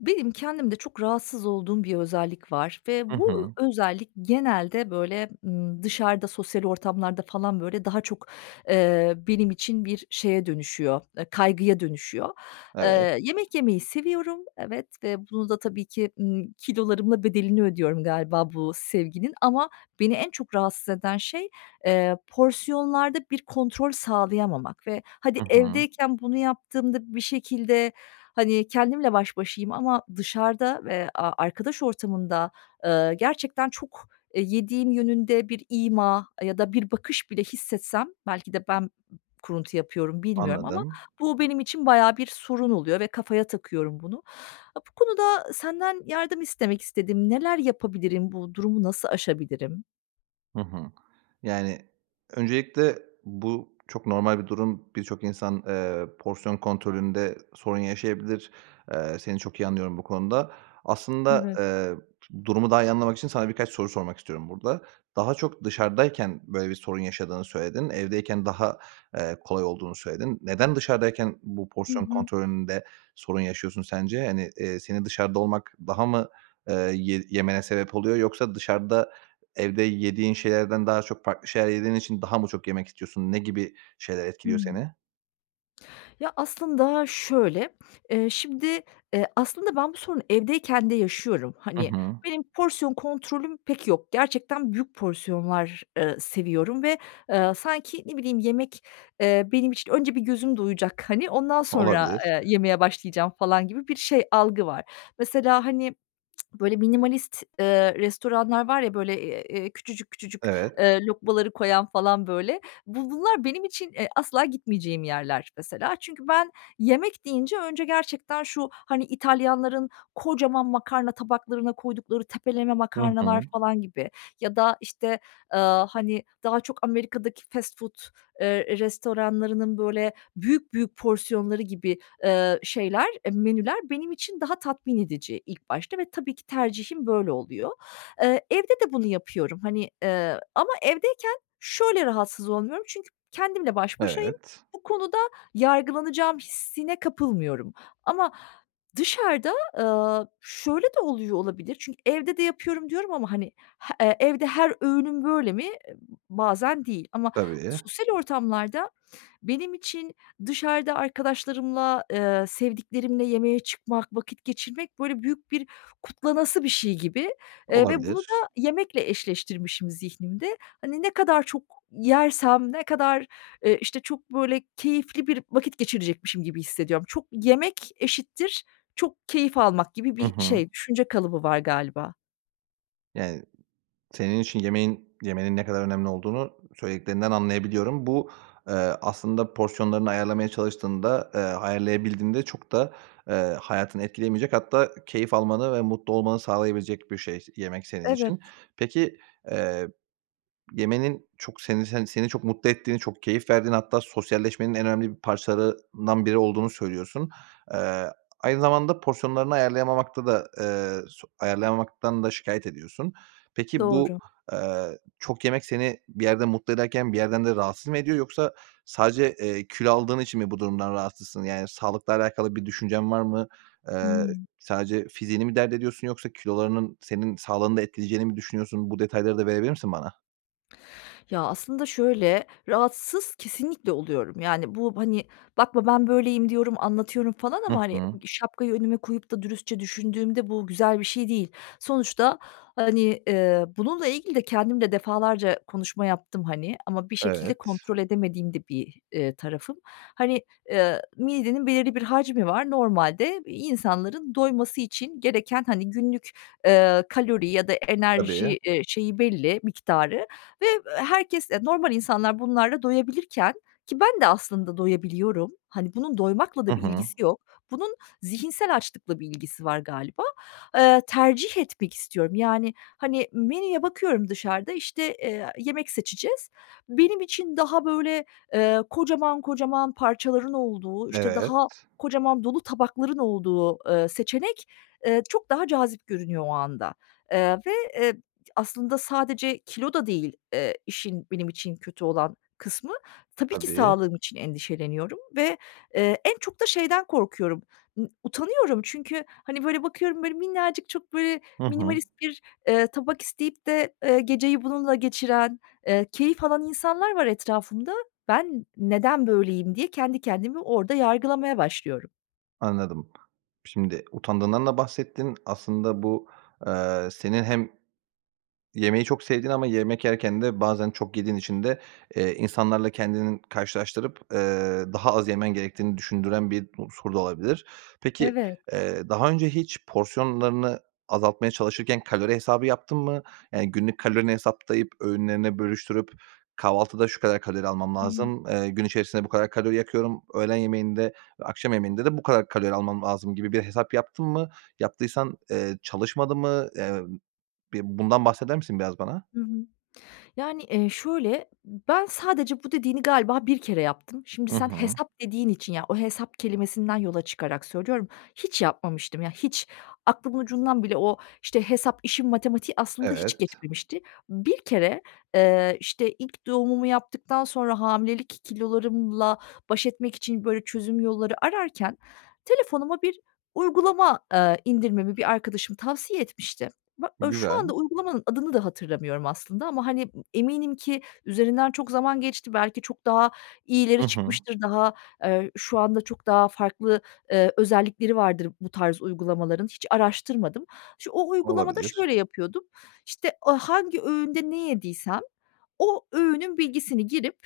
Benim kendimde çok rahatsız olduğum bir özellik var ve Hı bu hı. ö özellik genelde, böyle, ımm, dışarıda, sosyal ortamlarda falan, böyle, daha çok, eee, benim için bir şeye dönüşüyor, ııı, kaygıya dönüşüyor. Evet. Eee, yemek yemeyi seviyorum, evet. Ve bunu da tabii ki, ımm, kilolarımla bedelini ödüyorum galiba bu sevginin. Ama beni en çok rahatsız eden şey, eee, porsiyonlarda bir kontrol sağlayamamak ve hadi Hı hı. evdeyken bunu yaptığımda, bir şekilde, hani, kendimle baş başayım ama dışarıda ve a arkadaş ortamında, ııı, gerçekten çok, eee, yediğim yönünde bir ima ya da bir bakış bile hissetsem, belki de ben b kuruntu yapıyorum, bilmiyorum ama Anladım. bu benim için bayağı bir sorun oluyor ve kafaya takıyorum bunu. Aaa, bu konuda senden yardım istemek istedim. Neler yapabilirim? Bu durumu nasıl aşabilirim? Hı hı. Yani, öncelikle bu çok normal bir durum. Birçok insan, eee, porsiyon kontrolünde sorun yaşayabilir. Eee, seni çok iyi anlıyorum bu konuda. Aslında, Evet. eee, d durumu daha iyi anlamak için sana birkaç soru sormak istiyorum burada. Daha çok dışarıdayken böyle bir sorun yaşadığını söyledin. Evdeyken daha, eee, kolay olduğunu söyledin. Neden dışarıdayken bu Hı porsiyon hı. kontrolünde sorun yaşıyorsun sence? Hani, eee, seni dışarıda olmak daha mı, eee, ye yemene sebep oluyor, yoksa dışarıda evde yediğin şeylerden daha çok farklı şeyler yediğin için daha mı çok yemek istiyorsun? Ne gibi şeyler etkiliyor Hıı. seni? Ya, aslında şöyle, eee, şimdi, eee, aslında ben bu sorunu evdeyken de yaşıyorum. I Hani, hı. benim porsiyon kontrolüm pek yok. Gerçekten büyük porsiyonlar, ııı, seviyorum ve, ııı, sanki ne bileyim, yemek, eee, benim için önce bir gözüm doyacak, hani, ondan sonra, Olabilir. eee, yemeye başlayacağım falan gibi bir şey, algı var. Mesela, hani böyle, minimalist, ııı, restoranlar var ya, böyle, eee, küçücük küçücük, Evet. eee, lokmaları koyan falan, böyle. Bu bunlar benim için, eee, asla gitmeyeceğim yerler mesela. Çünkü ben yemek deyince önce gerçekten şu, hani İtalyanların kocaman makarna tabaklarına koydukları tepeleme Hı makarnalar hı. falan gibi ya da, işte, ııı, hani, daha çok Amerika'daki fast food, eee, restoranlarının, böyle, büyük büyük porsiyonları gibi, ııı, şeyler, menüler benim için daha tatmin edici ilk başta ve tabii ki tercihim böyle oluyor. Iıı, evde de bunu yapıyorum, hani. Eee, ama evdeyken şöyle rahatsız olmuyorum, çünkü kendimle baş başayım; Evet. bu konuda yargılanacağım hissine kapılmıyorum. Ama dışarıda, ııı, şöyle de oluyor olabilir, çünkü evde de yapıyorum diyorum ama hani h evde her öğünüm böyle mi? Bazen değil. Ama Tabii. sosyal ortamlarda benim için dışarıda arkadaşlarımla, ııı, sevdiklerimle yemeğe çıkmak, vakit geçirmek, böyle, büyük bir kutlanası bir şey gibi. Eee, ve bunu Olabilir. da yemekle eşleştirmişim zihnimde. Hani ne kadar çok yersem, ne kadar, ııı, işte, çok, böyle, keyifli bir vakit geçirecekmişim gibi hissediyorum. Çok yemek eşittir çok keyif almak gibi Hı bir hı. şey, düşünce kalıbı var galiba. Yani, senin için yemeğin yemenin ne kadar önemli olduğunu söylediklerinden anlayabiliyorum. Bu, eee, aslında porsiyonlarını ayarlamaya çalıştığında, eee, ayarlayabildiğinde çok da, eee, hayatını etkileyemeyecek, hatta keyif almanı ve mutlu olmanı sağlayabilecek bir şey, yemek senin Evet. için. Peki, eee, yemenin çok senin sen seni çok mutlu ettiğini, çok keyif verdiğini, hatta sosyalleşmenin en önemli bir parçalarından biri olduğunu söylüyorsun. Eee, aynı zamanda porsiyonlarını ayarlayamamakta da, eee, su ayarlayamamaktan da şikâyet ediyorsun. Peki, bu, Doğru. eee, çok yemek seni bir yerde mutlu ederken bir yerden de rahatsız mı ediyor, yoksa sadece, eee, kilo aldığın için mi bu durumdan rahatsızsın? Yani, sağlıkla alakalı bir düşüncen var mı? Eee, Hıı. sadece fiziğini mi dert ediyorsun yoksa kilolarının senin sağlığını da etkileyeceğini mi düşünüyorsun? Bu detayları da verebilir misin bana? Ya, aslında şöyle; rahatsız kesinlikle oluyorum. Yani, bu, hani, bakma, "Ben böyleyim." diyorum, anlatıyorum falan Hı ama, hani, hı. ııı, şapkayı önüme koyup da dürüstçe düşündüğümde bu güzel bir şey değil. Sonuçta, hani, eee, bununla ilgili de kendim de defalarca konuşma yaptım, hani. Ama bir şekilde Evet. kontrol edemediğim de bir, eee, tarafım. Hani, eee, midenin belirli bir hacmi var. Normalde insanların doyması için gereken, hani, günlük, eee, kalori ya da Tabii. enerji, eee, şeyi belli, miktarı ve, eee, herkes, normal insanlar bunlarla doyabilirken, ki ben de aslında doyabiliyorum. Hani, bunun doymakla I da bir hı. ilgisi yok. Bunun zihinsel açlıkla bir ilgisi var galiba. Eee, tercih etmek istiyorum. Yani, hani, menüye bakıyorum dışarıda, işte, eee, yemek seçeceğiz. Benim için daha böyle, eee, kocaman kocaman parçaların olduğu, işte, Evet. daha kocaman, dolu tabakların olduğu, eee, seçenek, eee, çok daha cazip görünüyor o anda. Eee, ve, eee, aslında sadece kilo da değil, eee, işin benim için kötü olan kısmı. Tabii ki Tabii. sağlığım için endişeleniyorum ve, eee, en çok da şeyden korkuyorum, utanıyorum. Çünkü, hani, böyle, bakıyorum, böyle, minnacık çok böyle Hı hı. minimalist bir, eee, tabak isteyip de, eee, geceyi bununla geçiren, eee, keyif alan insanlar var etrafımda. "Ben neden böyleyim?" diye kendi kendimi orada yargılamaya başlıyorum. Anladım. Şimdi utandığından da bahsettin. Aslında bu, aaa, senin hem yemeği çok sevdiğin ama yemek yerken de bazen çok yediğin için de, eee, insanlarla kendini karşılaştırıp, ııı, daha az yemen gerektiğini düşündüren bir unsur da olabilir. Peki, Evet. eee, daha önce hiç porsiyonlarını azaltmaya çalışırken kalori hesabı yaptın mı? Yani, günlük kalorini hesaplayıp öğünlerine bölüştürüp, "Kahvaltıda şu kadar kalori almam lazım, eee, gün içerisinde bu kadar kalori yakıyorum, öğlen yemeğinde ve akşam yemeğinde de bu kadar kalori almam lazım." gibi bir hesap yaptın mı? Yaptıysan, eee, çalışmadı mı? Emm, bir bundan bahseder misin biraz bana? Hı hı. Yani, eee, şöyle ben sadece bu dediğini galiba bir kere yaptım. Şimdi Hı sen hı. hesap dediğin için ya, o hesap kelimesinden yola çıkarak söylüyorum, hiç yapmamıştım. Ya, hiç aklımın ucundan bile o, işte, hesap işin matematiği aslında hiç Evet. geçmemişti. Bir kere, eee, işte, ilk doğumumu yaptıktan sonra hamilelik kilolarımla baş etmek için böyle çözüm yolları ararken telefonuma bir uygulama, aaa, indirmemi bir arkadaşım tavsiye etmişti. Ba ııı, şu Güzel. anda uygulamanın adını da hatırlamıyorum aslında ama, hani, eminim ki üzerinden çok zaman geçti. Belki çok daha iyileri Hı hı. çıkmıştır. Daha, eee, şu anda çok daha farklı, ııı, özellikleri vardır bu tarz uygulamaların. Hiç araştırmadım. Ş o uygulamada Olabilir. şöyle yapıyordum. İşte, a hangi öğünde ne yediysem o öğünün bilgisini girip,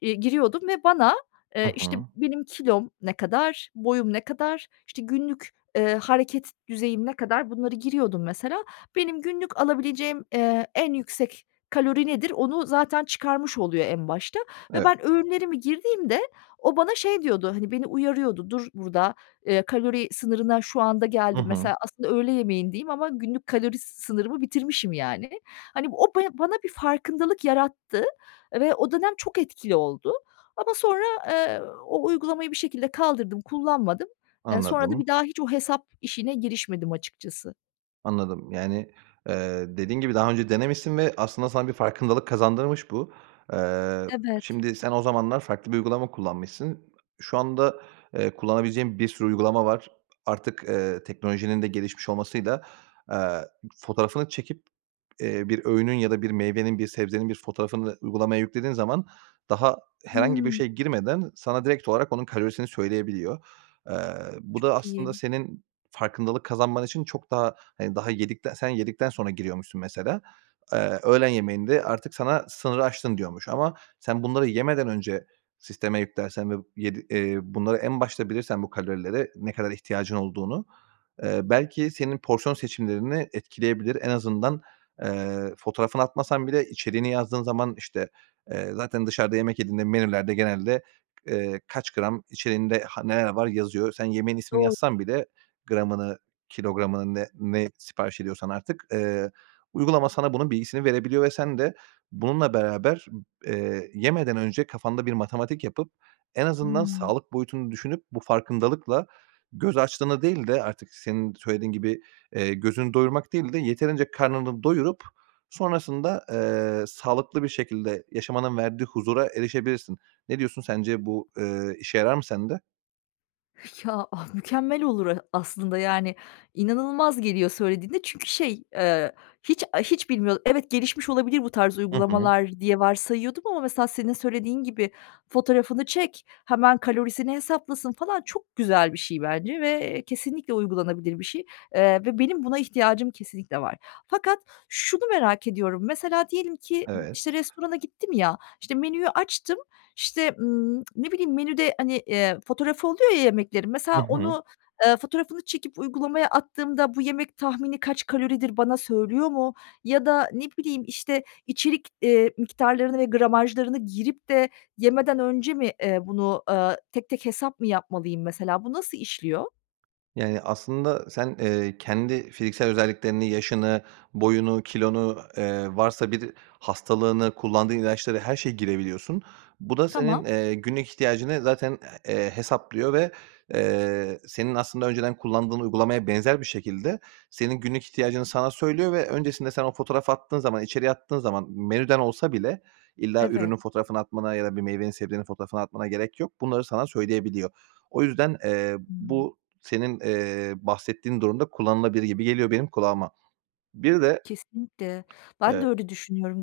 iii, giriyordum ve bana, Hı eee, işte, hı. benim kilom ne kadar, boyum ne kadar, işte, günlük, eee, hareket düzeyim ne kadar, bunları giriyordum mesela. Benim günlük alabileceğim, ııı, en yüksek kalori nedir onu zaten çıkarmış oluyor en başta ve Evet. ben öğünlerimi girdiğimde o bana şey diyordu, hani, beni uyarıyordu. "Dur burada, ııı, kalori sınırına şu anda Hı geldin." hı. Mesela aslında öğle yemeğindeyim ama günlük kalori sınırımı bitirmişim, yani. Hani, bu o be bana bir farkındalık yarattı. Ve o dönem çok etkili oldu. Ama sonra, aaa, o uygulamayı bir şekilde kaldırdım, kullanmadım. Iıı, sonra da Anladım. bir daha hiç o hesap işine girişmedim açıkçası. Anladım. Yani, eee, dediğin gibi daha önce denemişsin ve aslında sana bir farkındalık kazandırmış bu. Eee, Evet. şimdi sen o zamanlar farklı bir uygulama kullanmışsın. Şu anda, eee, kullanabileceğin bir sürü uygulama var. Artık, eee, teknolojinin de gelişmiş olmasıyla, eee, fotoğrafını çekip eee, bir öğünün ya da bir meyvenin, bir sebzenin bir fotoğrafını uygulamaya yüklediğin zaman, daha herhangi bir Hıı. şey girmeden sana direkt olarak onun kalorisini söyleyebiliyor. Eee, bu da Çok aslında iyi. senin farkındalık kazanman için çok daha, hani, daha yedikte sen yedikten sonra giriyormuşsun, mesela. Eee, öğlen yemeğinde artık sana sınırı aştın diyormuş ama sen bunları yemeden önce sisteme yüklersen ve yedi eee, bunları en başta bilirsen, bu kalorilere ne kadar ihtiyacın olduğunu, eee, belki senin porsiyon seçimlerini etkileyebilir. En azından, eee, fotoğrafını atmasan bile içeriğini yazdığın zaman, işte, eee, zaten dışarıda yemek yediğinde menülerde genelde, eee, kaç gram içeriğinde, han neler var yazıyor. Sen yemeğin ismini Doğru. yazsan bile, gramını, kilogramını, ne ne sipariş ediyorsan artık, eee, uygulama sana bunun bilgisini verebiliyor ve sen de bununla beraber, eee, yemeden önce kafanda bir matematik yapıp, en azından Hıı. sağlık boyutunu düşünüp bu farkındalıkla göz açlığını değil de, artık senin söylediğin gibi, eee, gözünü doyurmak değil de yeterince karnını doyurup sonrasında, eee, sağlıklı bir şekilde yaşamanın verdiği huzura erişebilirsin. Ne diyorsun, sence bu, ııı, işe yarar mı sende? Ya, mükemmel olur, e, aslında yani inanılmaz geliyor söylediğinde çünkü şey, eee, hiç, a hiç bilmiyordum. Evet, gelişmiş olabilir bu tarz Hı hı. uygulamalar diye varsayıyordum. Ama mesela senin söylediğin gibi fotoğrafını çek, hemen kalorisini hesaplasın falan çok güzel bir şey bence ve, eee, kesinlikle uygulanabilir bir şey, eee, ve benim buna ihtiyacım kesinlikle var. Fakat şunu merak ediyorum, mesela diyelim ki, ımm, Evet. işte, restorana gittim ya, işte, menüyü açtım, işte, ımm, ne bileyim, menüde, hani, eee, fotoğrafı oluyor ya yemeklerin, Hı mesela hı. onu, eee, fotoğrafını çekip, uygulamaya attığımda bu yemek tahmini kaç kaloridir, bana söylüyor mu? Ya da, ne bileyim, işte, içerik, eee, miktarlarını ve gramajlarını girip de yemeden önce mi, eee, bunu, eee, tek tek hesap mı yapmalıyım, mesela? Bu nasıl işliyor? Yani, aslında sen, eee, kendi fiziksel özelliklerini, yaşını, boyunu, kilonu, eee, varsa bir hastalığını, kullandığın ilaçları, her şeyi girebiliyorsun. Bu da senin Tamam. günlük ihtiyacını zaten, eee, hesaplıyor ve, eee, senin aslında önceden kullandığın uygulamaya benzer bir şekilde senin günlük ihtiyacını sana söylüyor. Ve öncesinde sen o fotoğrafı attığın zaman, içeriği attığın zaman, menüden olsa bile, illa Evet. ürünün fotoğrafını atmana ya da bir meyvenin, sebzenin fotoğrafını atmana gerek yok. Bunları sana söyleyebiliyor. O yüzden, eee, Hıı. bu, senin, eee, bahsettiğin durumda kullanılabilir gibi geliyor benim kulağıma. Bir de Kesinlikle. Ben de e öyle düşünüyorum.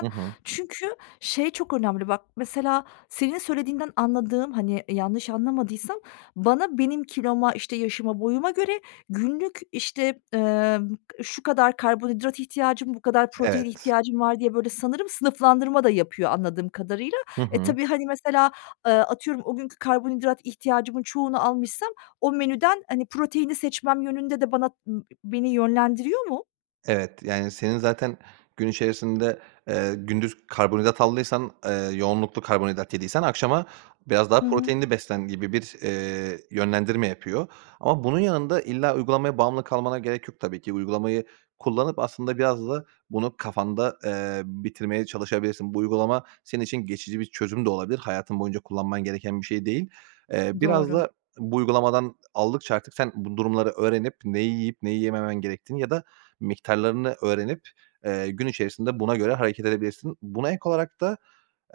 Hı hı. çünkü şey çok önemli bak, mesela, senin söylediğinden anladığım, hani, yanlış anlamadıysam; bana, benim kiloma, işte, yaşıma, boyuma göre günlük, işte, eee, şu kadar karbonhidrat ihtiyacım, bu kadar protein Evet. ihtiyacım var diye böyle sanırım sınıflandırma da yapıyor, anladığım kadarıyla. Hı E, hı. tabii, hani, mesela, eee, atıyorum, o günkü karbonhidrat ihtiyacımın çoğunu almışsam, o menüden, hani, proteini seçmem yönünde de bana, ımm, ı beni yönlendiriyor mu? Evet, yani, senin zaten gün içerisinde, eee, gündüz karbonhidrat aldıysan, eee, yoğunluklu karbonhidrat yediysen akşama biraz daha Hı hı. proteinli beslen gibi bir, eee, yönlendirme yapıyor. Ama bunun yanında illa uygulamaya bağımlı kalmana gerek yok tabii ki. Uygulamayı kullanıp aslında biraz da bunu kafanda, eee, bitirmeye çalışabilirsin. Bu uygulama senin için geçici bir çözüm de olabilir. Hayatın boyunca kullanman gereken bir şey değil. Eee, biraz Doğru. da bu uygulamadan aldıkça artık sen bu durumları öğrenip neyi yiyip neyi yememen gerektiğini ya da miktarlarını öğrenip, eee, gün içerisinde buna göre hareket edebilirsin. Buna ek olarak da,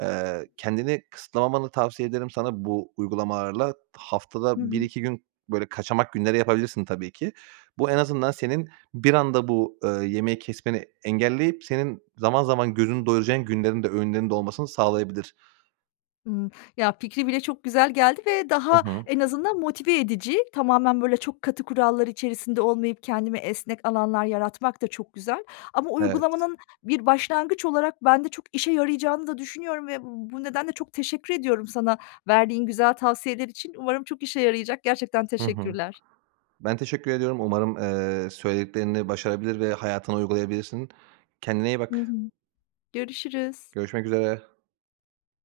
eee, kendini kısıtlamamanı tavsiye ederim sana bu uygulamalarla. Hı Haftada bir hı. iki gün böyle kaçamak günleri yapabilirsin tabii ki. Bu en azından senin bir anda bu, ııı, yemeği kesmeni engelleyip senin zaman zaman gözünü doyuracağın günlerin de öğünlerinde olmasını sağlayabilir. Hımm. Ya, fikri bile çok güzel geldi ve Hı daha hı. en azından motive edici. Tamamen böyle çok katı kurallar içerisinde olmayıp kendime esnek alanlar yaratmak da çok güzel ama Evet. uygulamanın bir başlangıç olarak bende çok işe yarayacağını da düşünüyorum ve bu nedenle çok teşekkür ediyorum sana verdiğin güzel tavsiyeler için. Umarım çok işe yarayacak. Gerçekten Hı hı. teşekkürler. Ben teşekkür ediyorum. Umarım, eee, söylediklerini başarabilir ve hayatına uygulayabilirsin. Kendine iyi Hı bak. hı, görüşürüz. Görüşmek üzere.